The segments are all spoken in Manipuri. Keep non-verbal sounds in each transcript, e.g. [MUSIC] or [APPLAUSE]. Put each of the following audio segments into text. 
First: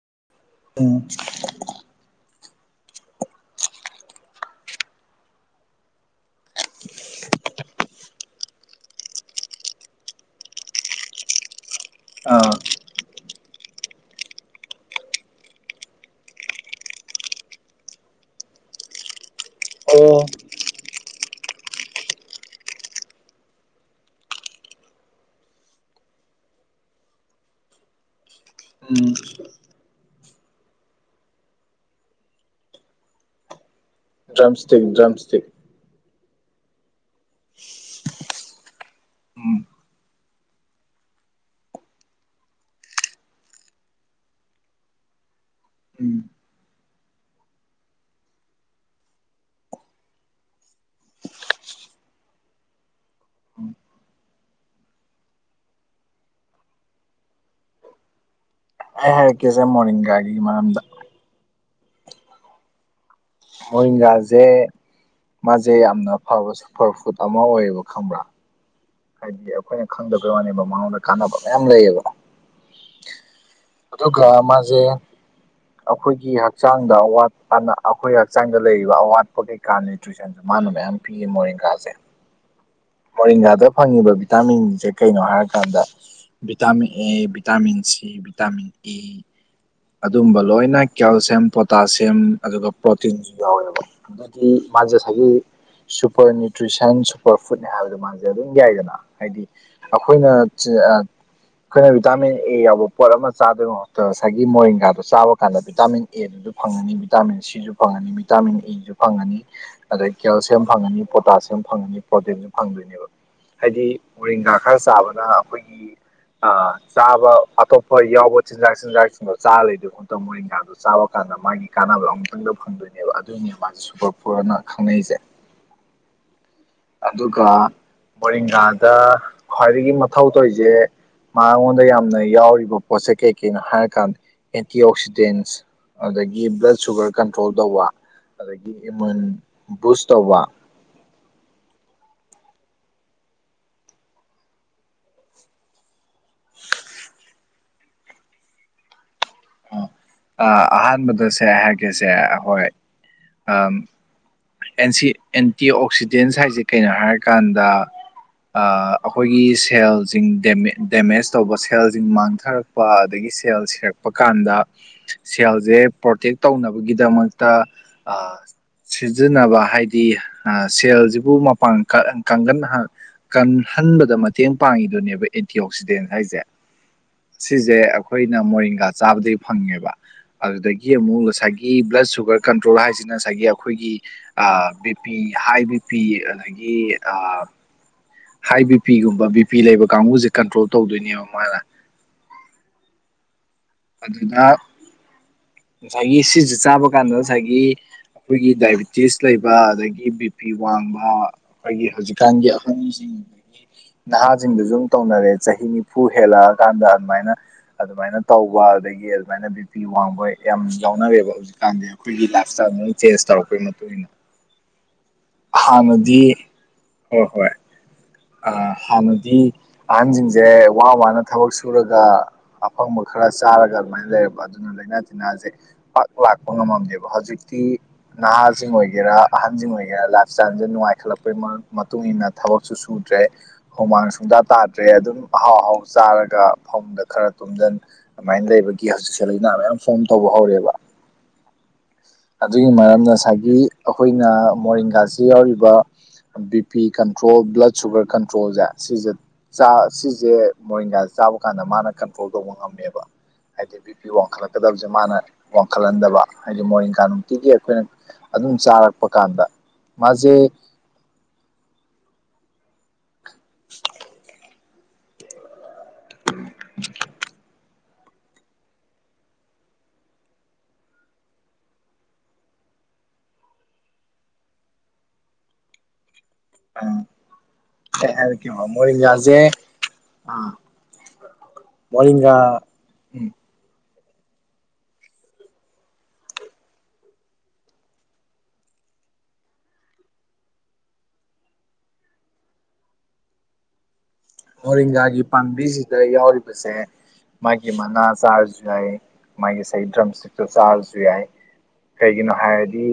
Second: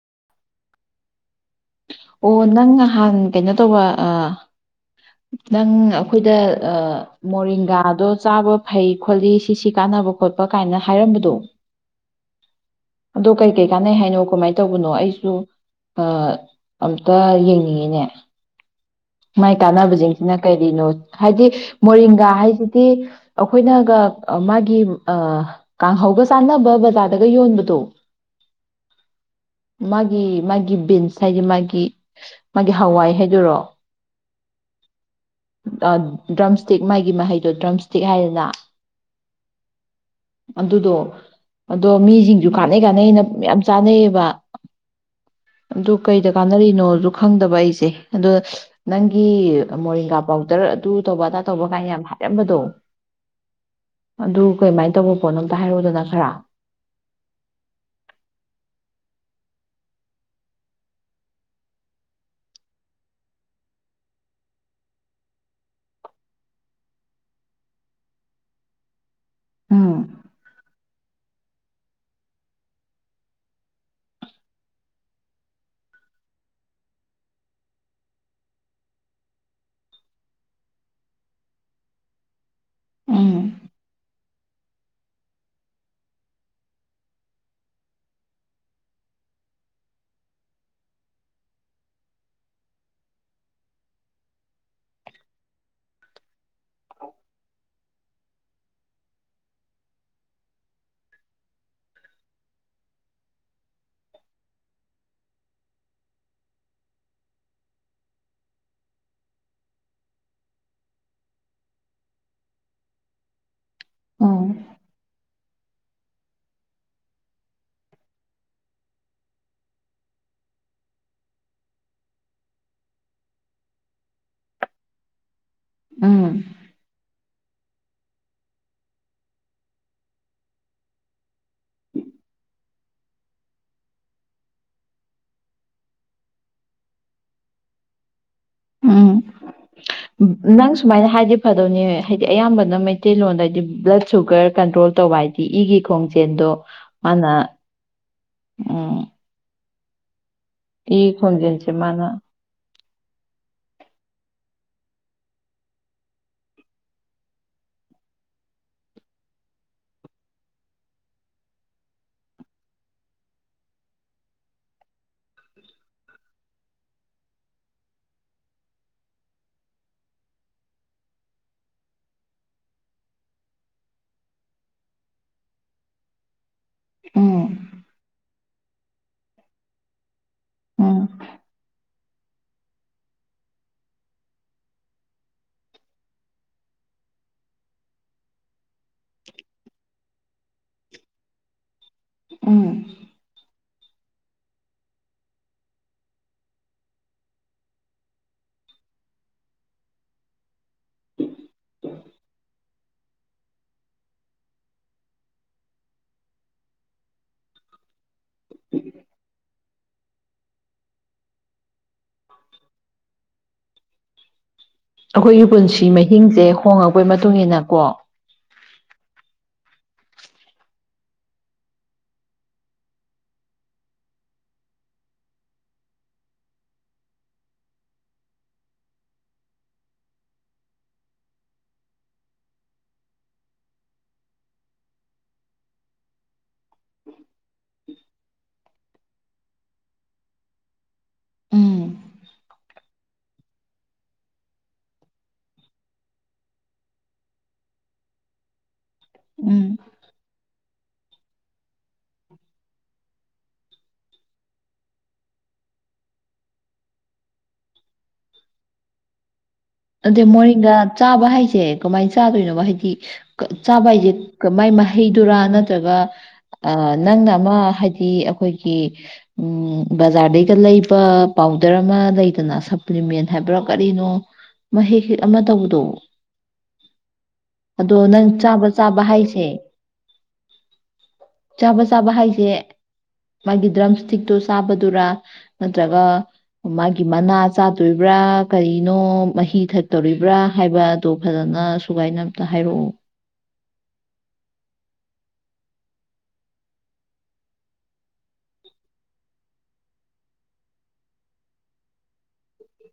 [INAUDIBLE] ꯑꯣ ꯅꯪ ꯅꯍꯥꯟ ꯀꯩꯅꯣ ꯇꯧꯕ ꯑꯥ ꯅꯪ ꯑꯩꯈꯣꯏꯗ ꯑ ꯃꯣꯔꯤꯡꯒꯥꯗꯣ ꯆꯥꯕ ꯐꯩ ꯈꯣꯠꯂꯤ ꯁꯤꯁꯤ ꯀꯥꯟꯅꯕ ꯈꯣꯠꯄ ꯀꯥꯏꯅ ꯍꯥꯏꯔꯝꯕꯗꯣ ꯑꯗꯣ ꯀꯩ ꯀꯩ ꯂꯥꯠꯅꯩ ꯍꯥꯏꯅꯣ ꯀꯃꯥꯏ ꯇꯧꯕꯅꯣ ꯑꯩꯁꯨ ꯑꯥ ꯑꯝꯇ ꯌꯦꯡꯅꯤꯡꯉꯤꯅꯦ ꯃꯥꯏ ꯑꯣ ꯀꯥꯟꯅꯕꯁꯤꯡꯁꯤꯅ ꯀꯔꯤꯅꯣ ꯍꯥꯏꯗꯤ ꯃꯣꯔꯤꯡꯒꯥ ꯍꯥꯏꯁꯤꯗꯤ ꯑꯩꯈꯣꯏꯅꯒ ꯃꯥꯒꯤ ꯑ ꯀꯥꯡꯍꯧꯒ ꯆꯥꯟꯅꯕ ꯕꯖꯥꯔꯗꯒ ꯌꯣꯟꯕꯗꯣ ꯎꯝ [INAUDIBLE] ꯃꯥꯒꯤ ꯃꯥꯒꯤ ꯕꯤꯟꯁ ꯉꯁꯥꯏꯒꯤ ꯃꯥꯒꯤ ꯃꯥꯒꯤ ꯍꯋꯥꯏ ꯍꯥꯏꯗꯨꯔꯣ ꯗ꯭ꯔꯝꯁꯇꯤꯛ ꯗ꯭ꯔꯝꯁꯇꯤꯛ ꯗ꯭ꯔꯝꯁꯇꯤꯛ ꯃꯥꯒꯤ ꯃꯍꯩꯗꯣ ꯗ꯭ꯔꯝꯁꯇꯤꯛ ꯍꯥꯏꯗꯅ ꯎꯝ [INAUDIBLE] ꯑꯗꯨꯗꯣ ꯑꯗꯣ ꯃꯤꯁꯤꯡꯁꯨ ꯀꯥꯟꯅꯩ ꯀꯥꯟꯅꯩꯩꯅ ꯃꯌꯥꯝ ꯆꯥꯅꯩꯌꯦꯕ ꯑꯗꯨ ꯀꯩꯗ ꯀꯥꯟꯅꯔꯤꯅꯣꯗꯁꯨ ꯈꯪꯗꯕ ꯑꯩꯁꯦ ꯑꯗꯣ ꯅꯪꯒꯤ ꯃꯣꯔꯤꯡꯒꯥ ꯄꯥꯎꯗꯔ ꯑꯗꯨ ꯇꯧꯕ ꯑꯗꯥ ꯇꯧꯕ ꯀꯥꯏꯅ ꯌꯥꯝ ꯍꯥꯏꯔꯝꯕꯗꯣ ꯑꯩ ꯑꯗꯨ ꯀꯩꯃꯥꯏꯅ ꯇꯧꯕ ꯄꯣꯠꯅꯣ ꯑꯝꯇ ꯍꯥꯏꯔꯛꯑꯣꯗꯅ ꯈꯔ ꯑꯩ ꯍꯥꯏꯔꯛꯀꯦꯁꯦ ꯃꯣꯔꯤꯡꯒꯥꯒꯤ ꯃꯔꯝꯗ ꯃꯣꯔꯤꯡꯒꯥꯁꯦ ꯃꯥꯁꯦ ꯌꯥꯝꯅ ꯐꯕ ꯁꯨꯄꯔ ꯐꯨꯗ ꯑꯃ ꯑꯣꯏꯌꯦꯕ ꯈꯪꯕ꯭ꯔꯥ ꯍꯥꯏꯗꯤ ꯑꯩꯈꯣꯏꯅ ꯎꯝ ꯈꯪꯗꯕꯩꯋꯥꯅꯦꯕ ꯃꯉꯣꯟꯗ ꯀꯥꯟꯅꯕ ꯃꯌꯥꯝ ꯂꯩꯌꯦꯕ [INAUDIBLE] ꯑꯗꯨꯒ ꯃꯥꯁꯦ ꯑꯩꯈꯣꯏꯒꯤ ꯍꯛꯆꯥꯡꯗ ꯑꯋꯥꯠꯄꯅ ꯑꯩꯈꯣꯏ ꯍꯛꯆꯥꯡꯗ ꯂꯩꯔꯤꯕ ꯑꯋꯥꯠꯄ ꯀꯩꯀꯥ ꯅ꯭ꯌꯨꯇ꯭ꯔꯤꯁꯟꯁꯨ ꯃꯥꯅ ꯃꯌꯥꯝ ꯄꯤꯌꯦ ꯃꯣꯔꯤꯡꯒꯥꯁꯦ ꯎꯝ ꯃꯣꯔꯤꯡꯒꯥꯗ ꯐꯪꯉꯤꯕ ꯚꯤꯇꯥꯃꯤꯟꯁꯦ ꯀꯩꯅꯣ ꯍꯥꯏꯔꯀꯥꯟꯗ vitamin A vitamin C vitamin E ꯑꯗꯨꯝꯕ ꯂꯣꯏꯅ ꯀꯦꯜꯁꯤꯌꯝ ꯄꯣꯇꯥꯁꯤꯌꯝ ꯑꯗꯨꯒ ꯄ꯭ꯔꯣꯇꯤꯟꯁꯨ ꯌꯥꯎꯋꯦꯕ ꯑꯗꯨꯗꯤ ꯃꯥꯁꯦ ꯉꯁꯥꯏꯒꯤ ꯁꯨꯄꯔ ꯅ꯭ꯌꯨꯇ꯭ꯔꯤꯁꯟ ꯁꯨꯄꯔ ꯐꯨꯗꯅꯦ ꯍꯥꯏꯕꯗꯣ ꯃꯥꯁꯦ ꯑꯗꯨꯝ ꯌꯥꯏꯗꯅ ꯍꯥꯏꯗꯤ ꯑꯩꯈꯣꯏꯅ ꯑꯥ ꯑꯩꯈꯣꯏꯅ ꯚꯤꯇꯥꯃꯤꯟ ꯑꯦ ꯌꯥꯎꯕ ꯄꯣꯠ ꯑꯃ ꯆꯥꯕꯩ ꯃꯍꯨꯠꯇ ꯉꯁꯥꯏ ꯒꯤ ꯃꯣꯔꯦꯡꯒꯥꯥꯗꯣ ꯆꯥꯕ ꯀꯥꯟꯗ ꯚꯤꯇꯥꯃꯤꯟ ꯑꯦꯗꯨꯁꯨ ꯐꯪꯉꯅꯤ ꯚꯤꯇꯥꯃꯤꯟ ꯁꯤꯁꯨ ꯐꯪꯉꯅꯤ ꯚꯤꯇꯥꯃꯤꯟ ꯏꯁꯨ ꯐꯪꯉꯅꯤ ꯑꯗꯩ ꯀꯦꯜꯁꯤꯌꯝ ꯐꯪꯉꯅꯤ ꯄꯣꯇꯥꯁꯤꯌꯝ ꯐꯪꯉꯅꯤ ꯄ꯭ꯔꯣꯇꯤꯟꯁꯨ ꯐꯪꯗꯣꯏꯅꯦꯕ ꯍꯥꯏꯗꯤ ꯎꯝ ꯃꯣꯔꯤꯡꯒꯥ ꯈꯔ ꯆꯥꯕꯗ ꯑꯩꯈꯣꯏꯒꯤ ꯑꯥ ꯆꯥꯕ ꯑꯇꯣꯞꯄ ꯌꯥꯎꯕ ꯆꯤꯟꯖꯥꯛ ꯆꯤꯟꯖꯥꯛ ꯆꯥꯔꯥ ꯂꯩꯗꯣꯏ ꯃꯍꯨꯠꯇ ꯃꯣꯔꯤꯡꯒꯥꯥꯗꯣ ꯆꯥꯕ ꯀꯥꯟꯗ ꯃꯥꯒꯤ ꯀꯥꯟꯅꯕꯗꯣ ꯑꯃꯨꯛꯇꯪꯗ ꯐꯪꯗꯣꯏꯅꯦꯕ ꯑꯗꯨꯏꯅꯦꯕ ꯃꯥꯁꯦ ꯁꯨꯄꯔ ꯐꯨꯗ ꯑꯅ ꯈꯪꯅꯩꯁꯦ ꯎꯝ ꯑꯗꯨꯒ ꯃꯣꯏꯔꯤꯡꯒꯥꯗ ꯈ꯭ꯋꯥꯏꯗꯒꯤ ꯃꯊꯧ ꯇꯧꯔꯤꯖꯦ ꯃꯥꯉꯣꯟꯗ ꯌꯥꯝꯅ ꯌꯥꯎꯔꯤꯕ ꯄꯣꯠꯁꯦ ꯀꯩꯀꯩꯅꯣ ꯍꯥꯏꯔꯀꯥꯟꯗ ꯑꯦꯟꯇꯤ ꯑꯣꯛꯁꯤꯗꯦꯟꯁ ꯑꯗꯒꯤ ꯕ꯭ꯂꯠ ꯁꯨꯒꯔ ꯀꯟꯇ꯭ꯔꯣꯜ ꯇꯧꯕ ꯑꯗꯒꯤ ꯎꯝ ꯏꯃꯨꯟ ꯕꯨꯁ ꯇꯧꯕ ꯅꯪ ꯁꯨꯃꯥꯏꯅ ꯍꯥꯏꯗꯤ ꯐꯗꯧꯅꯦ ꯍꯥꯏꯗꯤ ꯑꯌꯥꯝꯕꯅ ꯃꯩꯇꯩꯂꯣꯟꯗ ꯍꯥꯏꯗꯤ ꯕ꯭ꯂꯠ ꯁꯨꯒꯔ ꯀꯟꯇ꯭ꯔꯣꯜ ꯇꯧꯕ ꯍꯥꯏꯗꯤ ꯏꯒꯤ ꯈꯣꯡ ꯌꯦꯟꯗꯣ ꯃꯥꯅ ꯎꯝ ꯍꯥ ꯑꯥ ꯏ ꯑꯍꯥꯟꯕꯗ ꯁꯦ ꯈꯣꯡꯖꯦꯜꯁꯦ ꯍꯥꯏꯒꯦꯁꯦ ꯃꯥꯅ ꯑꯍꯣꯏ ꯑ ꯑꯦꯟꯁꯤ ꯑꯦꯟꯇꯤ ꯑꯣꯛꯁꯤꯗꯦꯟꯁ ꯍꯥꯏꯁꯦ ꯀꯩꯅꯣ ꯍꯥꯏꯔꯀꯥꯟꯗ ꯑꯥ ꯑꯩꯈꯣꯏꯒꯤ ꯁꯦꯜꯖꯤꯡ ꯗꯦꯝ ꯗꯦꯃꯦꯖ ꯇꯧꯕ ꯁꯦꯜꯖꯤꯡ ꯃꯥꯡꯊꯔꯛꯄ ꯑꯗꯒꯤ ꯁꯦꯜ ꯁꯤꯔꯛ ꯔꯛꯄ ꯀꯥꯟꯗ ꯁꯦꯜꯖꯦ ꯄ꯭ꯔꯣꯇꯦꯛ ꯇꯧꯅꯕꯒꯤꯗꯃꯛꯇ ꯑ ꯁꯤꯖꯤꯟꯅꯕ ꯍꯥꯏꯗꯤ ꯑ ꯁꯦꯜꯖꯤꯕꯨ ꯃꯄꯥꯟ ꯀꯪ ꯀꯪꯍꯜ ꯍꯥꯟꯅ ꯀꯜꯍꯟꯕꯗ ꯃꯇꯦꯡ ꯄꯥꯡꯉꯤꯗꯨꯅꯦꯕ ꯑꯦꯟꯇꯤ ꯑꯣꯛꯁꯤꯗꯦꯟ ꯍꯥꯏꯖꯦ ꯎꯝ ꯁꯤꯁꯦ ꯑꯩꯈꯣꯏꯅ ꯃꯣꯔꯤꯡꯒꯥ ꯆꯥꯕꯗꯒꯤ ꯐꯪꯉꯦꯕ ꯑꯗꯨꯗꯒꯤ ꯎꯝ ꯑꯃꯨꯛ ꯉꯁꯥꯏꯒꯤ ꯕ꯭ꯂꯠ ꯁꯨꯒꯔ ꯀꯟꯇ꯭ꯔꯣꯜ ꯍꯥꯏꯁꯤꯅ ꯉꯁꯥꯏꯒꯤ ꯑꯩꯈꯣꯏꯒꯤ B P high B P ꯑꯗꯒꯤ ꯍꯥꯏ ꯕꯤ ꯄꯤꯒꯨꯝꯕ ꯕꯤ ꯄꯤ ꯂꯩꯕ ꯀꯥꯡꯒꯨꯖꯦ ꯀꯟꯇ꯭ꯔꯣꯜ ꯇꯧꯗꯣꯏꯅꯦꯕ ꯃꯥꯅ ꯎꯝ ꯑꯗꯨꯗ ꯉꯁꯥꯏꯒꯤ ꯁꯤꯁꯦ ꯆꯥꯕ ꯀꯥꯟꯗ ꯉꯁꯥꯏꯒꯤ ꯑꯩꯈꯣꯏꯒꯤ ꯗꯥꯏꯕꯤꯇꯤꯁ ꯂꯩꯕ ꯑꯗꯒꯤ ꯕꯤ ꯄꯤ ꯋꯥꯡꯕ ꯑꯩꯈꯣꯏꯒꯤ ꯍꯧꯖꯤꯛꯀꯥꯟꯒꯤ ꯑꯍꯟꯖꯤꯡ ꯅꯍꯥꯖꯤꯡꯗꯁꯨ ꯑꯗꯨꯝ ꯇꯧꯅꯔꯦ ꯆꯍꯤ ꯅꯤꯐꯨ ꯍꯦꯜꯂꯛꯑꯀꯥꯟꯗ ꯑꯗꯨꯃꯥꯏꯅ ꯑꯗꯨꯃꯥꯏꯅ ꯇꯧꯕ ꯑꯗꯒꯤ ꯑꯗꯨꯃꯥꯏꯅ ꯕꯤ ꯕꯤꯄꯤ ꯋꯥꯡꯕ ꯌꯥꯝ ꯌꯥꯎꯅꯔꯦꯕ ꯍꯧꯖꯤꯛꯀꯥꯟꯗꯤ ꯑꯩꯈꯣꯏꯒꯤ ꯂꯥꯏꯞ ꯏꯁꯇꯥꯏꯜꯖꯦ ꯂꯣꯏ ꯆꯦꯟꯖ ꯇꯧꯔꯛꯄꯒꯤ ꯃꯇꯨꯡ ꯏꯟꯅ ꯑꯩꯈꯣꯏꯒꯤ ꯄꯨꯟꯁꯤ ꯍꯥꯟꯅꯗꯤ ꯃꯍꯤꯡꯁꯦ ꯍꯣꯡꯉꯛꯄꯩ ꯃꯇꯨꯡ ꯏꯟꯅ ꯀꯣ ꯑꯥ ꯍꯥꯟꯅꯗꯤ ꯑꯍꯟꯁꯤꯡꯁꯦ ꯋꯥ ꯋꯥꯅ ꯊꯕꯛ ꯁꯨꯔꯒ ꯑꯐꯪꯕ ꯈꯔ ꯆꯥꯔꯒ ꯑꯗꯨꯃꯥꯏꯅ ꯂꯩꯔꯕ ꯑꯗꯨꯅ ꯂꯩꯅꯥ ꯇꯤꯟꯅꯥꯁꯦ ꯄꯥꯛ ꯂꯥꯛꯄ ꯉꯝꯃꯝꯗꯦꯕ ꯍꯧꯖꯤꯛꯇꯤ ꯅꯍꯥꯁꯤꯡ ꯑꯣꯏꯒꯦꯔꯥ ꯑꯍꯟꯁꯤꯡ ꯑꯣꯏꯒꯦꯔꯥ ꯂꯥꯏꯞ ꯏꯁꯇꯥꯏꯜꯁꯦ ꯅꯨꯡꯉꯥꯏꯈꯠꯂꯛꯄꯒꯤ ꯃ ꯃꯇꯨꯡꯏꯟꯅ ꯊꯕꯛꯁꯨꯨ ꯁꯨ ꯔꯦ ꯍꯨꯃꯥꯡ ꯁꯨꯡꯗꯥ ꯇꯥꯗ꯭ꯔꯦ ꯑꯗꯨꯝ ꯑꯍꯥꯎ ꯑꯍꯥꯎ ꯆꯥꯔꯒ ꯐꯃꯨꯡꯗ ꯈꯔ ꯇꯨꯝꯖꯟ ꯑꯗꯨꯃꯥꯏꯅ ꯂꯩꯕꯒꯤ ꯍꯧꯖꯤꯛꯁꯦ ꯂꯥꯏꯅꯥ ꯃꯌꯥꯝ ꯐꯣꯝ ꯇꯧꯕ ꯍꯧꯔꯦꯕ ꯎꯝ ꯑꯗꯨꯒꯤ ꯃꯔꯝꯅ ꯉꯁꯥꯏꯒꯤ ꯑꯩꯈꯣꯏꯅ ꯃꯣꯔꯤꯡꯒꯥꯁꯤꯗ ꯌꯥꯎꯔꯤꯕ B P control blood sugar ꯀꯟꯇ꯭ꯔꯣꯜꯖꯦ ꯁꯤꯖꯦ ꯎꯝ ꯆꯥ ꯁꯤꯖꯦ ꯃꯣꯔꯤꯡꯒꯥꯖꯦ ꯆꯥꯕ ꯀꯥꯟꯗ ꯃꯥꯅ ꯀꯟꯇ꯭ꯔꯣꯜ ꯇꯧꯕ ꯉꯝꯃꯦꯕ ꯍꯥꯏꯗꯤ ꯕꯤ ꯄꯤ ꯋꯥꯡꯈꯠꯂꯛꯀꯗꯕꯖꯦ ꯃꯥꯅ ꯋꯥꯡꯈꯠꯍꯟꯗꯕ ꯍꯥꯏꯗꯤ ꯃꯣꯔꯦꯡꯀꯥ ꯅꯨꯡꯇꯤꯒꯤ ꯑꯩꯈꯣꯏꯅ ꯑꯗꯨꯝ ꯆꯥꯔꯛꯄ ꯀꯥꯟꯗ ꯑꯗ ꯃꯥꯁꯦ ꯃꯣꯔꯦꯡꯒ ꯆꯥꯕ ꯍꯥꯏꯁꯦ ꯀꯃꯥꯏꯅ ꯆꯥꯗꯣꯏꯅꯣ ꯋꯥ ꯍꯥꯢꯗꯤ ꯀ ꯆꯥꯕ ꯍꯥꯏꯖꯦ ꯀꯃꯥꯢ ꯃꯥꯢ ꯍꯩꯗꯨꯔꯥ ꯅꯠꯇ ꯑꯗꯨꯒ ꯅꯪꯅ ꯑꯃ ꯍꯥꯏ ꯗꯤ ꯑꯩꯈꯣꯏꯒꯤ ꯎꯝ ꯕꯖꯥꯔꯗꯩꯒ ꯂꯩꯕ ꯄꯥꯎꯗꯔ ꯑꯃ ꯂꯩꯗꯅ ꯁꯄ꯭ꯂꯤꯃꯦꯟ ꯍꯥꯏꯕ꯭ꯔꯥ ꯀꯔꯤꯅꯣ ꯃꯍꯤ ꯍꯦꯛ ꯑꯃ ꯇꯧꯕꯗꯣ ꯑꯗꯣ ꯀꯩ ꯅꯪ ꯆꯥꯕ ꯍꯥꯏꯔꯛꯀꯦꯕ ꯆꯥꯕ ꯃꯣꯔꯤꯡꯒꯥꯁꯦ ꯍꯥꯏꯁꯦ ꯆꯥꯕ ꯆꯥꯕ ꯍꯥꯏꯁꯦ ꯃꯣꯔꯤꯡꯒꯥ ꯎꯝ ꯃꯥꯒꯤ ꯗ꯭ꯔꯝꯁ ꯊꯤꯛꯇꯣ ꯆꯥꯕꯗꯨꯔꯥ ꯅꯠꯇ꯭ꯔꯒ ꯃꯥꯒꯤ ꯃꯅꯥ ꯆꯥꯗꯣꯏꯕ꯭ꯔꯥ ꯀꯔꯤꯅꯣ ꯃꯍꯤ ꯊꯛꯇꯧꯔꯤꯕ꯭ꯔꯥ ꯍꯥꯏꯕꯗꯣ ꯐꯖꯅ ꯁꯨꯒꯥꯏꯅ ꯑꯝꯇ ꯍꯥꯏꯔꯛꯑꯣ ꯃꯔꯤꯡꯒꯥꯒꯤ ꯄꯥꯝꯕꯤꯁꯤꯗ ꯌꯥꯎꯔꯤꯕꯁꯦ ꯃꯥꯒꯤ ꯃꯅꯥ ꯆꯥꯔꯁꯨ ꯌꯥꯏ ꯃꯥꯒꯤ ꯁꯦꯒꯤ ꯗ꯭ꯔꯝ ꯏꯁꯇꯤꯛꯇꯣ ꯆꯥꯔꯁꯨ ꯌꯥꯏ ꯀꯩꯒꯤꯅꯣ ꯍꯥꯏꯔꯗꯤ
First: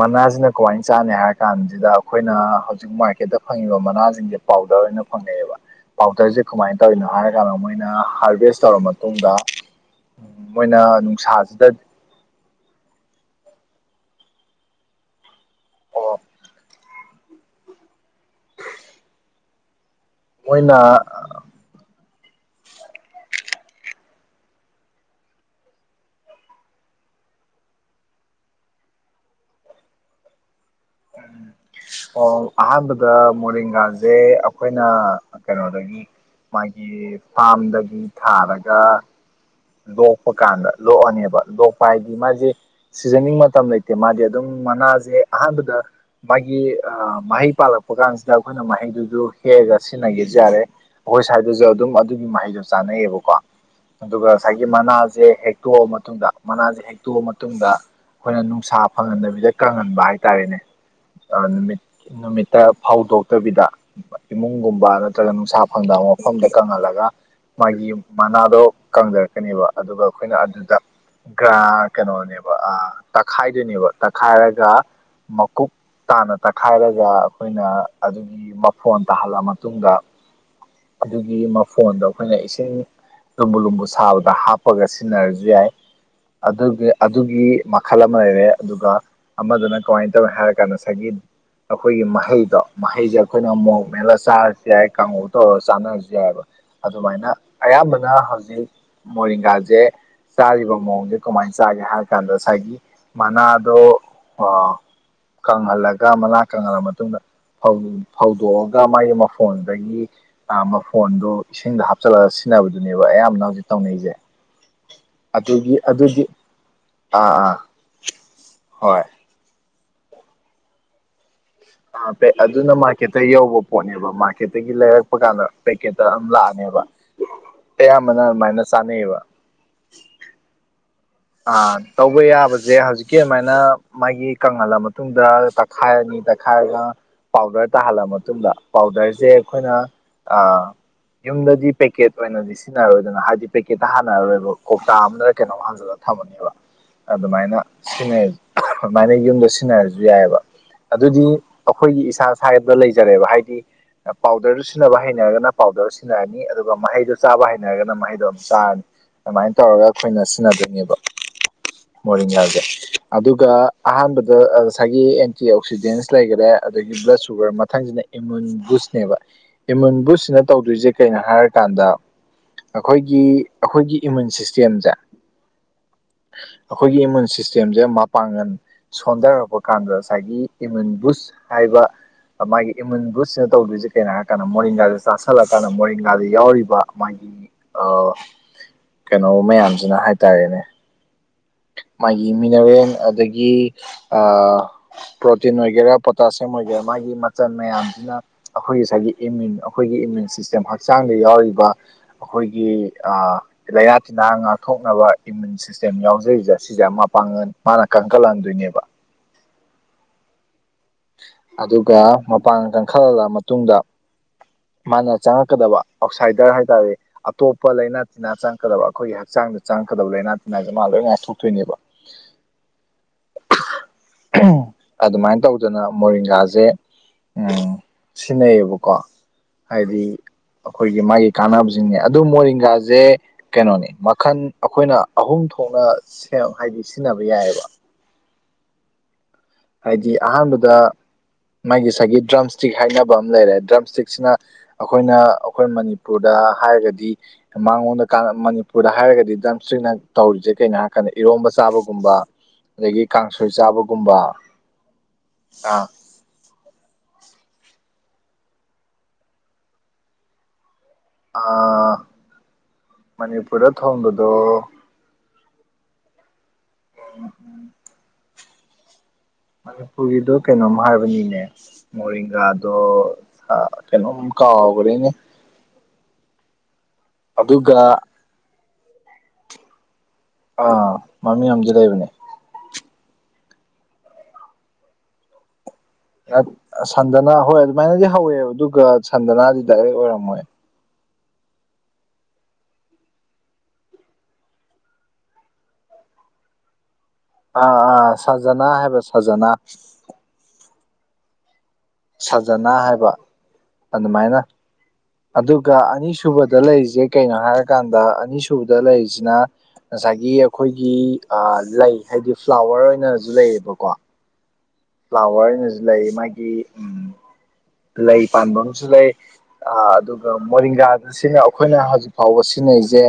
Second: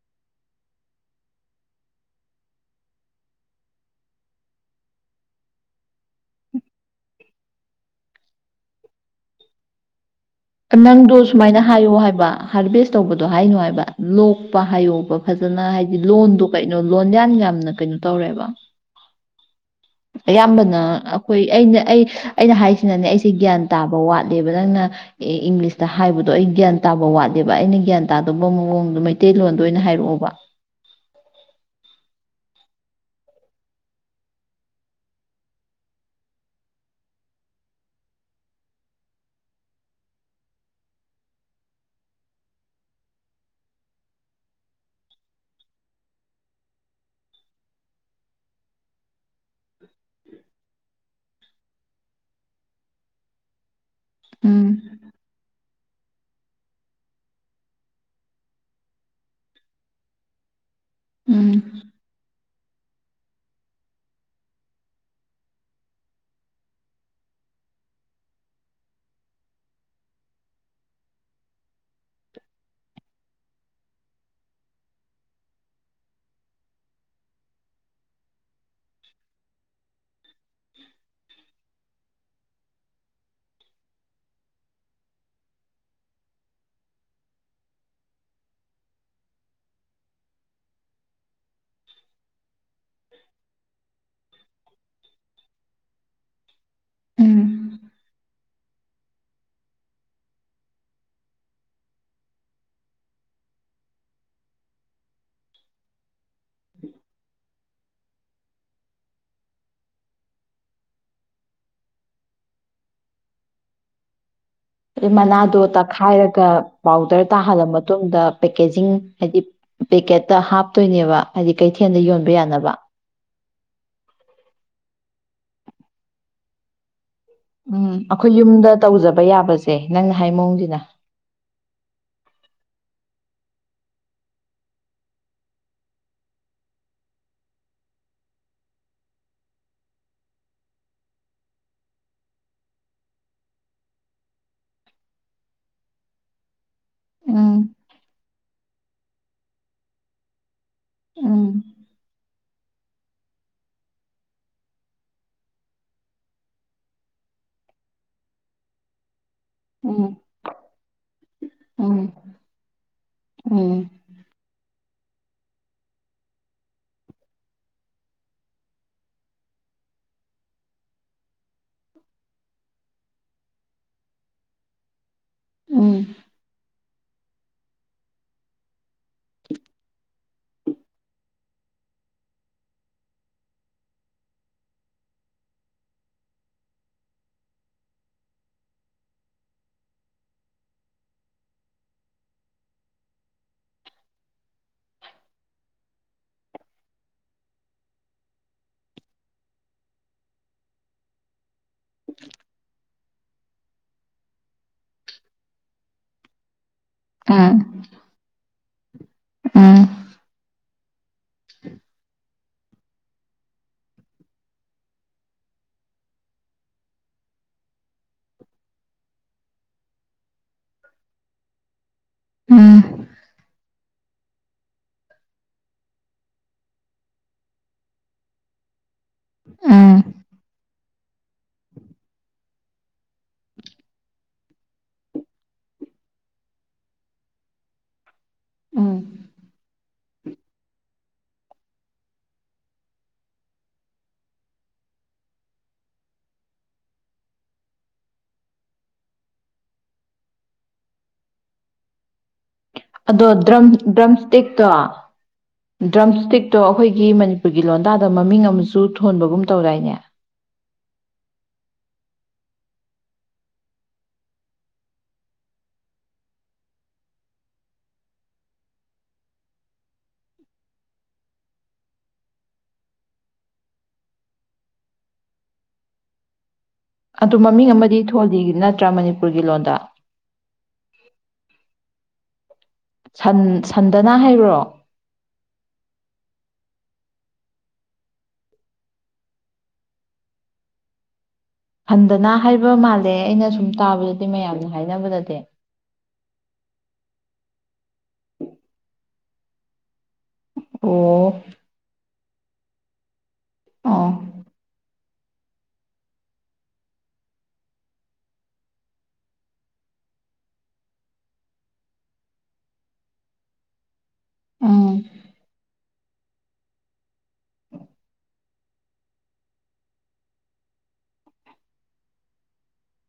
ꯃꯅꯥꯁꯤꯅ ꯀꯃꯥꯏꯅ ꯆꯥꯅꯤ ꯍꯥꯏꯔ ꯀꯥꯟꯁꯤꯗ ꯑꯩꯈꯣꯏꯅ ꯍꯧꯖꯤꯛ ꯃꯥꯔꯀꯦꯠꯇ ꯐꯪꯉꯤꯕ ꯃꯅꯥꯖꯤꯡꯖꯦ ꯄꯥꯎꯗꯔ ꯑꯣꯏꯅ ꯐꯪꯉꯦꯕ ꯄꯥꯎꯗꯔꯁꯦ ꯀꯃꯥꯏꯅ ꯇꯧꯔꯤꯅꯣ ꯍꯥꯏꯔ ꯀꯥꯟꯗ ꯃꯣꯏꯅ ꯍꯥꯔꯚꯦꯁ ꯇꯧꯔ ꯃꯇꯨꯡꯗ ꯃꯣꯏꯅ ꯅꯪꯗꯣ ꯁꯨꯃꯥꯏꯅ ꯅꯨꯡꯁꯥꯁꯤꯗ ꯍꯥꯏꯌꯣ ꯍꯥꯏꯕ ꯍꯥꯔꯚꯦꯁ ꯇꯧꯕꯗꯣ ꯍꯥꯏꯅꯣ ꯍꯥꯏꯕ ꯂꯣꯛꯄ ꯍꯥꯏꯌꯣꯄ ꯐꯖꯅ ꯍꯥꯏꯗꯤ ꯂꯣꯟꯗꯣ ꯀꯩꯅꯣ ꯂꯣꯟꯌꯥꯟ ꯌꯥꯝꯅ ꯀꯩꯅꯣ ꯇꯧꯔꯦꯕ ꯃꯣꯏꯅ ꯑꯌꯥꯝꯕꯅ ꯑꯩꯈꯣꯏ ꯑꯩꯅ ꯑꯩ ꯑꯩꯅ ꯍꯥꯏꯁꯤꯅꯅꯦ ꯑꯩꯁꯦ ꯒ꯭ꯌꯥꯟ ꯇꯥꯕ ꯋꯥꯠꯂꯦꯕ ꯅꯪꯅ ꯑꯦ ꯏꯪꯂꯤꯁꯇ ꯍꯥꯏꯕꯗꯣ ꯑꯩ ꯒ꯭ꯌꯥꯟ ꯇꯥꯕ ꯋꯥꯠꯂꯦꯕ ꯑꯩꯅ ꯒ꯭ꯌꯥꯟ ꯇꯥꯗꯕ ꯃꯑꯣꯡꯗꯣ ꯃꯩꯇꯩꯂꯣꯟꯗ ꯑꯣꯏꯅ ꯍꯥꯏꯔꯛꯑꯣꯕ ꯑꯣ ꯑꯍꯥꯟꯕꯗ ꯃꯣꯔꯤꯡꯒꯥꯖꯦ ꯑꯩꯈꯣꯏꯅ ꯀꯩꯅꯣꯗꯒꯤ ꯃꯥꯒꯤ ꯐ꯭ꯔꯥꯝꯗꯒꯤ ꯊꯥꯔꯒ ꯂꯣꯛꯄ ꯀꯥꯟꯗ ꯂꯣꯛꯑꯅꯦꯕ ꯂꯣꯛꯄ ꯍꯥꯏꯗꯤ ꯃꯥꯖꯦ ꯁꯤꯖꯟꯅꯤꯡ ꯃꯇꯝ ꯂꯩꯇꯦ ꯃꯥꯗꯤ ꯑꯗꯨꯝ ꯃꯅꯥꯁꯦ ꯑꯍꯥꯟꯕꯗ ꯃꯥꯒꯤ ꯑ ꯃꯍꯩ ꯄꯥꯜꯂꯛꯄ ꯀꯥꯟꯁꯤꯗ ꯑꯩꯈꯣꯏꯅ ꯃꯍꯩꯗꯨꯁꯨ ꯍꯦꯛꯑꯒ ꯁꯤꯖꯤꯟꯅꯒꯦꯁꯨ ꯌꯥꯔꯦ ꯑꯩꯈꯣꯏ ꯁ꯭ꯋꯥꯏꯗꯁꯨ ꯑꯗꯨꯝ ꯑꯗꯨꯒꯤ ꯃꯍꯩꯗꯣ ꯆꯥꯅꯩꯌꯦꯕꯀꯣ ꯑꯗꯨ ꯉꯁꯥꯏꯒꯤ ꯎꯝ ꯃꯅꯥꯖꯦ ꯍꯦꯛ ꯇꯣꯛꯑ ꯃꯇꯨꯡꯗ ꯃꯅꯥꯁꯦ ꯍꯦꯛꯇꯣꯛꯑ ꯃꯇꯨꯡꯗ ꯑꯩꯈꯣꯏꯅ ꯅꯨꯡꯁꯥ ꯐꯪꯍꯟꯗꯕꯤꯗ ꯀꯪꯍꯟꯕ ꯍꯥꯏꯇꯥꯔꯦꯅꯦ ꯑ ꯎꯝ ꯅꯨꯃꯤꯠ ꯅꯨꯃꯤꯠꯇ ꯐꯧꯗꯣꯛꯇꯕꯤꯗ ꯏꯃꯨꯡꯒꯨꯝꯕ ꯅꯠꯇ꯭ꯔꯒ ꯅꯨꯡꯁꯥ ꯐꯪꯗꯕ ꯃꯐꯝꯗ ꯀꯪꯍꯜꯂꯒ ꯃꯥꯒꯤ ꯌꯨꯝ ꯃꯅꯥꯗꯣ ꯀꯪꯊꯔꯛ ꯀꯅꯦꯕ ꯑꯗꯨꯒ ꯑꯩꯈꯣꯏꯅ ꯑꯗꯨꯗ ꯒ꯭ꯔꯥ ꯀꯩꯅꯣꯅꯦꯕ ꯑꯥ ꯇꯛꯈꯥꯏꯗꯣꯏꯅꯦꯕ ꯇꯛꯈꯥꯏꯔꯒ ꯃꯀꯨꯞ ꯇꯥꯅ ꯇꯛꯈꯥꯏꯔꯒ ꯑꯩꯈꯣꯏꯅ ꯑꯗꯨꯒꯤ ꯃꯐꯣꯟ ꯇꯥꯍꯜꯂ ꯃꯇꯨꯡꯗ ꯑꯗꯨꯒꯤ ꯃꯐꯣꯟꯗꯣ ꯑꯩꯈꯣꯏꯅ ꯏꯁꯤꯡ ꯂꯨꯝꯕꯨ ꯂꯨꯝꯕꯨ ꯁꯥꯕ ꯍꯥꯞꯄꯒ ꯁꯤꯖꯤꯟꯅꯔꯁꯨ ꯌꯥꯏ ꯑꯗꯨꯒꯤ ꯑꯗꯨꯒꯤ ꯃꯈꯜ ꯑꯃ ꯂꯩꯔꯦ ꯑꯗꯨꯒ ꯑꯃꯗꯨꯅ ꯀꯃꯥꯏꯅ ꯇꯧꯌꯦ ꯍꯥꯏꯔꯀꯥꯟꯗ ꯉꯁꯥꯏꯒꯤ ꯑꯩꯈꯣꯏꯒꯤ ꯃꯍꯩꯗꯣ ꯃꯍꯩꯁꯦ ꯑꯩꯈꯣꯏꯅ ꯃꯣꯂꯣꯛ ꯃꯦꯠꯂꯒ ꯆꯥꯔꯁꯨ ꯌꯥꯏ ꯀꯥꯡꯉꯨ ꯇꯧꯔꯒ ꯆꯥꯅꯔꯁꯨ ꯌꯥꯏꯕ ꯑꯗꯨꯃꯥꯏꯅ ꯎꯝ ꯑꯌꯥꯝꯕꯅ ꯍꯧꯖꯤꯛ ꯃꯣꯔꯤꯡꯒꯥꯁꯦ ꯆꯥꯔꯤꯕ ꯃꯑꯣꯡꯁꯦ ꯀꯃꯥꯏ ꯆꯥꯒꯦ ꯍꯥꯏꯔ ꯀꯥꯟꯗ ꯉꯁꯥꯏꯒꯤ ꯃꯅꯥꯗꯣ ꯑ ꯀꯪꯍꯜꯂꯒ ꯃꯅꯥ ꯀꯪꯍꯜꯂ ꯃꯇꯨꯡꯗ ꯐꯧꯗꯣꯛꯑꯒ ꯃꯥꯒꯤ ꯃꯐꯣꯟꯗꯒꯤ ꯑ ꯃꯐꯣꯟꯗꯣ ꯏꯁꯤꯡꯗ ꯍꯥꯞꯆꯤꯜꯂꯒ ꯁꯤꯖꯤꯟꯅꯕꯗꯨꯅꯦꯕ ꯑꯌꯥꯝꯕꯅ ꯍꯧꯖꯤꯛ ꯇꯧꯅꯩꯖꯦ ꯑꯗꯩ ꯃꯅꯥꯗꯣ ꯇꯛꯈꯥꯏꯔꯒ ꯄꯥꯎꯗꯔ ꯑꯥ ꯑꯥ ꯇꯥꯍꯜꯂ ꯃꯇꯨꯡꯗ ꯄꯦꯀꯦꯖꯤꯡ ꯍꯣꯏ ꯍꯥꯏꯗꯤ ꯄꯦꯀꯦꯠꯇ ꯍꯥꯞꯇꯣꯏꯅꯦꯕ ꯍꯥꯏꯗꯤ ꯀꯩꯊꯦꯜꯗ ꯑ ꯕꯦ ꯌꯣꯟꯕ ꯑꯗꯨꯅ ꯌꯥꯅꯕ ꯃꯥꯔꯀꯦꯠꯇ ꯌꯧꯕ ꯄꯣꯠꯅꯦꯕ ꯃꯥꯔꯀꯦꯠꯇꯒꯤ ꯂꯩꯔꯛꯄ ꯀꯥꯟꯗ ꯄꯦꯛꯀꯦꯠꯇ ꯑꯗꯨꯝ ꯂꯥꯛꯑꯅꯦꯕ ꯎꯝ ꯑꯌꯥꯝꯕꯅ ꯑꯩꯈꯣꯏ ꯑꯗꯨꯃꯥꯏꯅ ꯌꯨꯝꯗ ꯆꯥꯅꯩꯌꯦꯕ ꯇꯧꯖꯕ ꯌꯥꯕꯁꯦ ꯅꯪꯅ ꯍꯥꯏ ꯃꯑꯣꯡꯁꯤꯅ ꯑ ꯇꯧꯕ ꯌꯥꯕꯖꯦ ꯍꯧꯖꯤꯛꯀꯤ ꯑꯃꯥꯏꯅ ꯃꯥꯒꯤ ꯀꯪꯍꯜꯂ ꯃꯇꯨꯡꯗ ꯇꯛꯈꯥꯏꯔꯅꯤ ꯇꯛꯈꯥꯏꯔꯒ ꯄꯥꯎꯗꯔ ꯇꯥꯍꯜꯂ ꯃꯇꯨꯡꯗ ꯄꯥꯎꯗꯔꯁꯦ ꯑꯩꯈꯣꯏꯅ ꯑ ꯌꯨꯝꯗꯗꯤ ꯄꯦꯀꯦꯠ ꯑꯣꯏꯅꯗꯤ ꯁꯤꯖꯤꯟꯅꯔꯣꯏꯗꯅ ꯍꯥꯏꯗꯤ ꯄꯦꯀꯦꯠꯇ ꯍꯥꯜꯂꯛꯑꯔꯣꯏꯕ ꯀꯣꯛꯇꯥ ꯑꯃꯗꯅ ꯀꯩꯅꯣꯝ ꯍꯥꯟꯖꯜꯂ ꯊꯃꯅꯦꯕ ꯎꯝ ꯑꯗꯨꯃꯥꯏꯅ ꯁꯤꯟꯅꯩ ꯑꯗꯨꯃꯥꯏꯅ ꯌꯨꯝꯗ ꯁꯤꯖꯤꯟꯅꯔꯁꯨ ꯌꯥꯏꯑꯕ ꯑꯗꯨꯗꯤ ꯎꯝ ꯑꯩꯈꯣꯏꯒꯤ ꯏꯁꯥ ꯏꯁꯥꯏ ꯌꯨꯝꯗ ꯂꯩꯖꯔꯦꯕ ꯍꯥꯏꯗꯤ ꯄꯥꯎꯗꯔꯗꯨ ꯁꯤꯖꯤꯟꯅꯕ ꯍꯩꯅꯔꯒꯅ ꯄꯥꯎꯗꯔ ꯁꯤꯟꯅꯔꯅꯤ ꯑꯗꯨꯒ ꯃꯍꯩꯗꯣ ꯆꯥꯕ ꯍꯩꯅꯔꯒꯅ ꯃꯍꯩꯗꯣ ꯑꯗꯨꯝ ꯆꯥꯔꯅꯤ ꯑꯗꯨꯃꯥꯏꯅ ꯇꯧꯔꯒ ꯎꯝ ꯑꯩꯈꯣꯏꯅ ꯁꯤꯖꯤꯟꯅꯗꯣꯏꯅꯦꯕ ꯎꯝ ꯃꯣꯔꯤꯡꯒꯥꯖꯦ ꯑꯗꯨꯒ ꯎꯝ ꯑꯍꯥꯟꯕꯗ ꯑꯁ ꯉꯁꯥꯏꯒꯤ ꯑꯦꯟꯇꯤ ꯑꯣꯛꯁꯤꯖꯦꯟꯁ ꯂꯩꯈꯔꯦ ꯑꯗꯒꯤ ꯕ꯭ꯂꯗꯁ ꯁꯨꯒꯔ ꯃꯊꯪꯁꯤꯅ ꯏꯃꯨꯟ ꯕꯨꯁꯅꯦꯕ ꯏꯃꯨꯟ ꯕꯨꯁꯁꯤꯅ ꯇꯧꯗꯣꯏꯁꯦ ꯀꯩꯅꯣ ꯍꯥꯏꯔꯀꯥꯟꯗ ꯑꯩꯈꯣꯏꯒꯤ ꯑꯩꯈꯣꯏꯒꯤ ꯏꯃꯨꯟ ꯁꯤꯁꯇꯦꯝꯁꯦ ꯎꯝ ꯑꯩꯈꯣꯏꯒꯤ ꯏꯃꯨꯟ ꯁꯤꯁꯇꯦꯝꯁꯦ ꯃꯄꯥꯡꯒꯜ ꯁꯣꯟꯊꯔꯛꯄ ꯀꯥꯟꯗ ꯉꯁꯥꯏꯒꯤ ꯏꯃꯨꯟ ꯕꯨꯁ ꯍꯥꯏꯕ ꯃꯥꯒꯤ ꯏꯃꯨꯟ ꯕꯨꯁꯁꯤꯅ ꯇꯧꯗꯣꯏꯁꯦ ꯀꯩꯅꯣ ꯍꯥꯏꯔꯀꯥꯟꯗ ꯃꯣꯔꯤꯡꯒꯥꯁꯦ ꯆꯥꯥꯁꯜꯂꯀꯥꯟꯗ ꯃꯣꯔꯤꯡꯒꯥꯗ ꯌꯥꯎꯔꯤꯕ ꯃꯥꯒꯤ ꯑꯥ ꯀꯩꯅꯣ ꯃꯌꯥꯝꯁꯤꯅ ꯍꯥꯏ ꯇꯔꯦꯅꯦ ꯃꯥꯒꯤ ꯃꯤꯅꯔꯦꯟ ꯑꯗꯒꯤ ꯑꯥ ꯄ꯭ꯔꯣꯇꯤꯟ ꯑꯣꯏꯒꯦꯔꯥ ꯄꯣꯇꯥꯁꯤꯌꯝ ꯑꯣꯏꯒꯦꯔꯥ ꯃꯥꯒꯤ ꯃꯆꯜ ꯃꯌꯥꯝꯁꯤꯅ ꯑꯩꯈꯣꯏꯒꯤ ꯉꯁꯥꯏꯒꯤ ꯏꯃ꯭ꯌꯨꯟ ꯑꯩꯈꯣꯏꯒꯤ ꯏꯃ꯭ꯌꯨꯟ ꯁꯤꯁꯇꯦꯝ ꯍꯛꯆꯥꯡꯗ ꯌꯥꯎꯔꯤꯕ ꯑꯩꯈꯣꯏꯒꯤ ꯑꯥ ꯂꯩꯅꯥ ꯇꯤꯟꯅꯥ ꯉꯥꯛꯊꯣꯛꯅꯕ ꯏꯃ꯭ꯌꯨꯟ ꯁꯤꯁꯇꯦꯝ ꯌꯥꯎꯖ [INAUDIBLE] ꯁꯤꯁꯦ ꯃꯄꯥꯡꯒꯜ ꯃꯥꯅ ꯀꯟꯒꯠꯍꯟꯗꯣꯏꯅꯦꯕ ꯎꯨꯝ ꯑꯗꯨꯒ ꯃꯄꯥꯡꯒꯜ ꯀꯟꯈꯠꯍꯜꯂ ꯃꯇꯨꯡꯗ ꯃꯥꯅ ꯆꯪꯉꯛꯀꯗꯕ ꯑꯥꯎꯠꯁꯥꯏꯗꯔ ꯍꯥꯏ ꯇꯥꯔꯦ ꯑꯇꯣꯞꯄ ꯂꯩꯥꯅꯥ ꯇꯤꯟꯅꯥ ꯆꯪꯉꯛꯀꯗꯕ ꯑꯩꯈꯣꯏꯒꯤ ꯍꯛꯆꯥꯡꯗ ꯆꯪꯉꯛꯀꯗꯕ ꯂꯩꯅꯥ ꯇꯤꯟꯅꯥꯁꯦ ꯃꯥ ꯂꯣꯏ ꯉꯥꯛꯊꯣꯛꯇꯣꯏꯅꯦꯕ ꯎꯝ ꯑꯗꯨꯃꯥꯏꯅ ꯇꯧꯗꯅ ꯃꯔꯤꯡꯒꯥꯖꯦ ꯎꯝ ꯁꯤꯟꯅꯩꯌꯦꯕꯀꯣ ꯎꯝ ꯍꯥꯏꯗꯤ ꯑꯩꯈꯣꯏꯒꯤ ꯃꯥꯒꯤ ꯀꯥꯟꯅꯕꯁꯤꯡꯅꯦ ꯑꯗꯨ ꯃꯣꯔꯤꯡꯒꯥꯖꯦ ꯀꯩꯅꯣꯅꯦ ꯃꯈꯟ ꯑꯩꯈꯣꯏꯅ ꯑꯍꯨꯝ ꯊꯣꯛꯅ ꯁꯦꯝ ꯍꯥꯏꯗꯤ ꯁꯤꯖꯤꯟꯅꯕ ꯌꯥꯏꯌꯦꯕ ꯎꯝ ꯍꯥꯏꯗꯤ ꯑꯍꯥꯟꯕꯗ ꯃꯥꯒꯤ ꯉꯁꯥꯏꯒꯤ ꯗ꯭ꯔꯝꯁꯇꯤꯛ ꯍꯥꯏꯅꯕ ꯑꯃ ꯂꯩꯔꯦ ꯗ꯭ꯔꯝ ꯏꯁꯇꯤꯛꯁꯤꯅ ꯑꯩꯈꯣꯏꯅ ꯑꯩꯈꯣꯏ ꯃꯅꯤꯄꯨꯔꯗ ꯍꯥꯏꯔꯒꯗꯤ ꯃꯉꯣꯟꯗ ꯀꯥꯟ ꯃꯅꯤꯄꯨꯔꯗ ꯍꯥꯏꯔꯒꯗꯤ ꯗ꯭ꯔꯝ ꯏꯁꯇꯤꯛꯅ ꯇꯧꯔꯤꯁꯦ ꯀꯩꯅꯣ ꯍꯥꯏꯔꯀꯥꯟꯗ ꯏꯔꯣꯝꯕ ꯆꯥꯕꯒꯨꯝꯕ ꯑꯗꯒꯤ ꯀꯥꯡꯁꯣꯏ ꯆꯥꯕꯒꯨꯝꯕ ꯗ ꯗ꯭ꯔꯝ ꯏ꯭ꯁꯇꯤꯛꯇꯣ ꯑꯩꯈꯣꯏꯒꯤ ꯑꯩꯒꯤ ꯃꯅꯤꯄꯨꯔꯒꯤ ꯂꯣꯟꯗꯥꯗ ꯃꯃꯤꯡ ꯑꯃꯁꯨ ꯊꯣꯟꯕꯒꯨꯝ ꯇꯧꯗꯥꯏꯅꯦ ꯑꯥ ꯃꯅꯤꯄꯨꯔꯗ ꯊꯣꯟꯕꯗꯣ ꯎ ꯃꯅꯤꯄꯨꯔꯒꯤꯗꯣ ꯀꯩꯅꯣꯝ ꯍꯥꯏꯕꯅꯤꯅꯦ ꯃꯔꯣꯡꯒꯥꯗꯣ ꯀꯩꯅꯣꯝ ꯀꯥꯎꯈ꯭ꯔꯦꯅꯦ ꯑꯗꯨ ꯃꯃꯤꯡ ꯑꯃꯗꯤ ꯑꯗꯨꯒ ꯊꯣꯜꯂꯤ ꯅꯠ ꯑꯟꯇ꯭ꯔꯥ ꯃꯅꯤꯄꯨꯔꯒꯤ ꯂꯣꯟꯗ ꯑꯥ ꯃꯃꯤꯡ ꯑꯃꯗꯤ ꯂꯩꯕꯅꯦ ꯁꯟ ꯁꯟꯗꯅ ꯍꯥꯏꯕ꯭ꯔꯣ ꯔꯠ ꯁꯟꯗꯅꯥ ꯍꯣꯏ ꯑꯗꯨꯃꯥꯏꯅꯗꯤ ꯍꯧꯋꯦꯕ ꯑꯗꯨꯒ ꯁꯟꯗꯅꯥꯗꯤ ꯗꯥꯏꯔꯦꯛ ꯑꯣꯏꯔꯝꯃꯣꯏ ꯍꯟꯗꯅ ꯍꯥꯏꯕ ꯃꯥꯜꯂꯦ ꯑꯩꯅ ꯁꯨꯝ ꯇꯥꯕꯗꯗꯤ ꯃꯌꯥꯝꯅ ꯍꯥꯏꯅꯕꯗꯗꯤ ꯑꯥ ꯑꯥ ꯁꯖꯅꯥ ꯍꯥꯏꯕ ꯁꯖꯅꯥ ꯑꯣ ꯁꯖꯅ ꯍꯥꯏꯕ ꯑꯣ ꯑꯗꯨꯃꯥꯏꯅ ꯑꯗꯨꯒ ꯑꯅꯤꯁꯨꯕꯗ ꯂꯩꯔꯤꯁꯦ ꯀꯩꯅꯣ ꯍꯥꯏꯔꯀꯥꯟꯗ ꯑꯅꯤꯁꯨꯕꯗ ꯂꯩꯔꯤꯁꯤꯅ ꯉꯁꯥꯏꯒꯤ ꯑꯩꯈꯣꯏꯒꯤ ꯑ ꯂꯩ ꯍꯥꯏꯗꯤ ꯐ꯭꯭ꯂꯥꯋꯔ ꯑꯣꯏꯅꯁꯨ ꯂꯩꯌꯦꯕꯀꯣ ꯎꯝ ꯐ꯭ꯥꯂꯋꯥ꯭ꯔ ꯂꯩ ꯃꯥꯒꯤ ꯎꯝ ꯂꯩ ꯄꯥꯟꯕ ꯑꯃꯁꯨ ꯂꯩ ꯑ ꯑꯗꯨꯒ ꯃꯣꯔꯤꯡꯒꯥꯗ ꯁꯤꯅ ꯑꯩꯈꯣꯏꯅ ꯍꯧꯖꯤꯛ ꯐꯥꯎꯕ ꯁꯤꯖꯤꯟꯅꯁꯦ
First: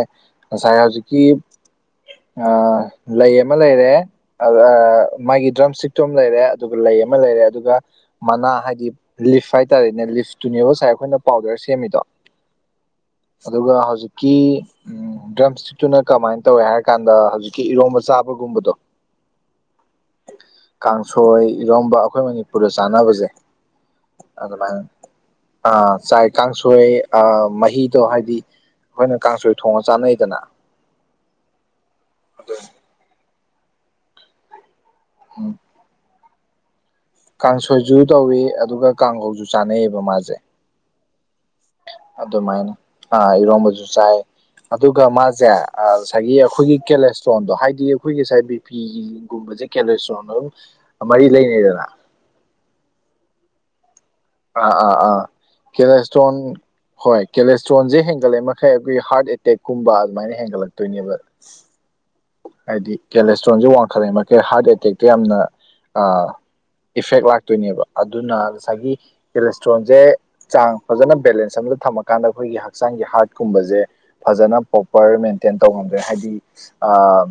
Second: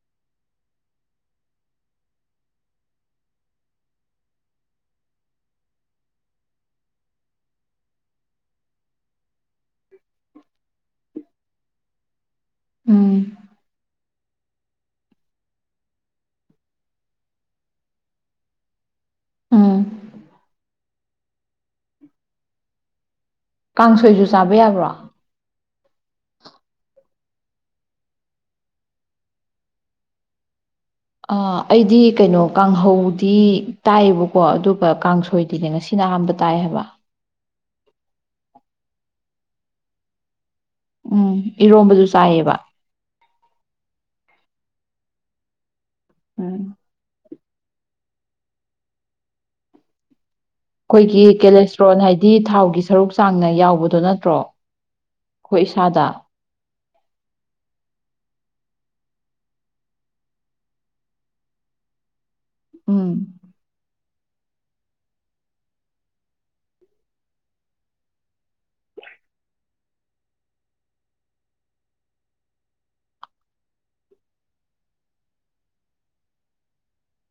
ꯉꯁꯥꯏ ꯍꯧꯖꯤꯛꯀꯤ ꯑ ꯂꯩ ꯑꯃ ꯂꯩꯔꯦ ꯃꯥꯒꯤ ꯗ꯭ꯔꯝ ꯏꯁꯇꯤꯛꯇꯣ ꯑꯃ ꯂꯩꯔꯦ ꯑꯗꯨꯒ ꯂꯩ ꯑꯃ ꯂꯩꯔꯦ ꯑꯗꯨꯒ ꯃꯅꯥ ꯍꯥꯏꯗꯤ ꯂꯤꯞꯐ ꯍꯥꯇꯔꯦꯅꯦ ꯂꯤꯞꯇꯨꯅꯦ ꯉꯁꯥꯏ ꯑꯩꯈꯣ ꯄꯥꯎꯗꯔ ꯁꯦꯝꯃꯤꯗꯣ ꯎꯝ ꯑꯗꯨꯒ ꯍꯧꯖꯤꯛ ꯀꯤ ꯎꯝ ꯗ꯭ꯔꯝ ꯏꯁꯇꯤꯛꯇꯨꯅ ꯀꯃꯥꯏꯅ ꯇꯧꯋꯦ ꯍꯥꯏꯔ ꯀꯥꯟꯗ ꯍꯧꯖꯤꯛꯀꯤ ꯏꯔꯣꯝꯕ ꯆꯥꯕꯒꯨꯝꯕꯗꯣ ꯎꯝ ꯀꯥꯡ ꯁꯣꯏ ꯏꯔꯣꯝꯕ ꯑꯩꯈꯣꯏ ꯃꯅꯤꯄꯨꯔꯗ ꯆꯥꯟꯅꯕꯁꯦ ꯀꯥꯡꯁꯣꯏꯁꯨ ꯆꯥꯕ ꯌꯥꯕ꯭ꯔꯣ ꯑ ꯆꯥꯏ ꯀꯥꯡꯁꯣꯏ ꯑ ꯃꯍꯤꯗꯣ ꯍꯥꯏꯗꯤ ꯑꯩꯈꯣꯏꯅ ꯀꯥꯡꯁꯣꯏ ꯊꯣꯡꯉꯥ ꯆꯥꯅꯩꯗꯅ ꯑ ꯑꯩꯗꯤ ꯀꯩꯅꯣ ꯀꯥꯡꯍꯧ ꯗꯤ ꯇꯥꯏꯌꯦꯕ ꯀꯣ ꯀ ꯎꯝ ꯀꯥꯡꯁꯣꯏꯗꯨꯗꯤ ꯉꯁꯤꯅ ꯑꯍꯥꯟꯕ ꯇꯥꯏ ꯍꯥꯏꯕ ꯀꯥꯡꯁꯣꯏꯁꯨ ꯇꯧꯏ ꯑꯗꯨꯒ ꯀꯥꯡꯈꯧꯁꯨ ꯆꯥꯅꯩꯌꯦꯕ ꯃꯥꯁꯦ ꯎꯝ ꯏꯔꯣꯝꯕꯗꯨ ꯆꯥꯏꯌꯦꯕ ꯑꯗꯨꯃꯥꯏꯅ ꯑ ꯏꯔꯣꯝꯕꯁꯨ ꯆꯥꯏ ꯑꯗꯨꯒ ꯃꯥꯁꯦ ꯉꯁꯥꯏꯒꯤ ꯎꯝ ꯑꯩꯈꯣꯏꯒꯤ ꯀꯦꯂꯦꯁ ꯇ꯭ꯔꯣꯟꯗꯣ ꯍꯥꯏꯗꯤ ꯑꯩꯈꯣꯏꯒꯤ ꯉꯁꯥꯏ ꯕꯤꯄꯤꯒꯤ ꯒꯨꯝꯕꯁꯦ ꯀꯦꯂꯣꯁꯇ꯭ꯔꯣꯟ ꯂꯣꯏ ꯑꯩꯈꯣꯏꯒꯤ ꯀꯦꯂꯦꯁꯇ꯭ꯔꯣꯟ ꯍꯥꯏꯗꯤ ꯊꯥꯎꯒꯤ ꯁꯔꯨꯛ ꯇꯥꯡꯅ ꯌꯥꯎꯕꯗꯣ ꯅꯠ ꯑꯥ ꯑꯥ ꯑꯥ ꯀꯦꯂꯦꯁꯇ꯭ꯔꯣꯟ ꯍꯣꯏ ꯀꯦꯂꯦꯁꯇ꯭ꯔꯣꯟꯖꯦ ꯍꯦꯟꯒꯠꯂꯩ ꯃꯈꯩ ꯑꯩꯈꯣꯏꯒꯤ ꯍꯥꯔꯠ ꯑꯦꯇꯦꯛꯀꯨꯝꯕ ꯑꯗꯨꯃꯥꯏꯅ ꯍꯦꯟꯒꯠꯂꯛꯇꯣꯏꯅꯦꯕ ꯍꯥꯏꯗꯤ ꯎꯝ ꯀꯦꯂꯦꯁꯇ꯭ꯔꯣꯟꯁꯦ ꯋꯥꯡ ꯐꯔꯤ ꯃꯈꯩ ꯍꯥꯔꯠ ꯑꯦꯇꯦꯛꯇ ꯌꯥꯝꯅ ꯑꯥ ꯏꯐꯦꯛ ꯂꯥꯛꯇꯣꯏꯅꯦꯕ ꯑꯗꯨꯅ ꯉꯁꯥꯏꯒꯤ ꯀꯦꯂꯦꯁꯇ꯭ꯔꯣꯟꯁꯦ ꯆꯥꯡ ꯐꯖꯅ ꯕꯦꯂꯦꯟꯁ ꯑꯃꯗ ꯊꯝꯃꯀꯥꯟꯗ ꯑꯩꯈꯣꯏꯒꯤ ꯍꯛꯆꯥꯡꯒꯤ ꯍꯥꯔꯠꯀꯨꯝꯕꯁꯦ ꯐꯖꯅ ꯄ꯭ꯔꯣꯄꯔ ꯃꯦꯟꯇꯦꯟ ꯇꯧꯉꯝꯗꯨꯏꯅꯦ ꯍꯥꯏꯗꯤ ꯑ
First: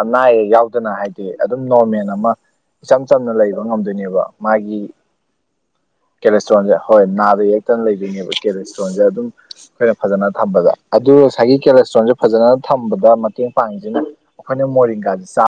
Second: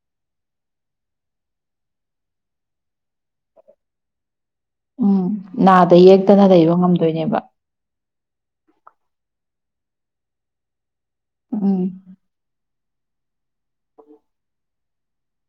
ꯑꯅꯥ ꯑꯌꯦꯛ ꯌꯥꯎꯗꯅ ꯍꯥꯏꯗꯤ ꯑꯗꯨꯝ ꯅꯣꯔꯃꯦꯜ ꯑꯃ ꯏꯆꯝ ꯆꯝꯅ ꯂꯩꯕ ꯉꯝꯗꯣꯏꯅꯦꯕ ꯃꯥꯒꯤ ꯎꯝ ꯅꯥꯗ ꯌꯦꯛꯇꯅ ꯂꯩꯕ ꯀꯦꯂꯦꯁꯇ꯭ꯔꯣꯟꯁꯦ ꯍꯣꯏ ꯉꯝꯗꯣꯏꯅꯦꯕ ꯅꯥꯗ ꯌꯦꯛꯇꯅ ꯂꯩꯗꯣꯏꯅꯦꯕ ꯀꯦꯂꯦꯁꯇ꯭ꯔꯣꯟꯁꯦ ꯑꯗꯨꯝ ꯑꯩꯈꯣꯏꯅ ꯐꯖꯅ ꯊꯝꯕꯗ ꯑꯗꯨ ꯉꯁꯥꯏꯒꯤ ꯎꯝ ꯀꯦꯂꯦꯁꯇ꯭ꯔꯣꯟꯁꯦ ꯐꯖꯅ ꯊꯝꯕꯗ ꯃꯠ ꯃꯇꯦꯡ ꯄꯥꯡꯗꯨꯅ ꯑꯩꯈꯣꯏꯅ ꯃꯣꯔꯤꯒꯥꯁꯤ ꯆꯥ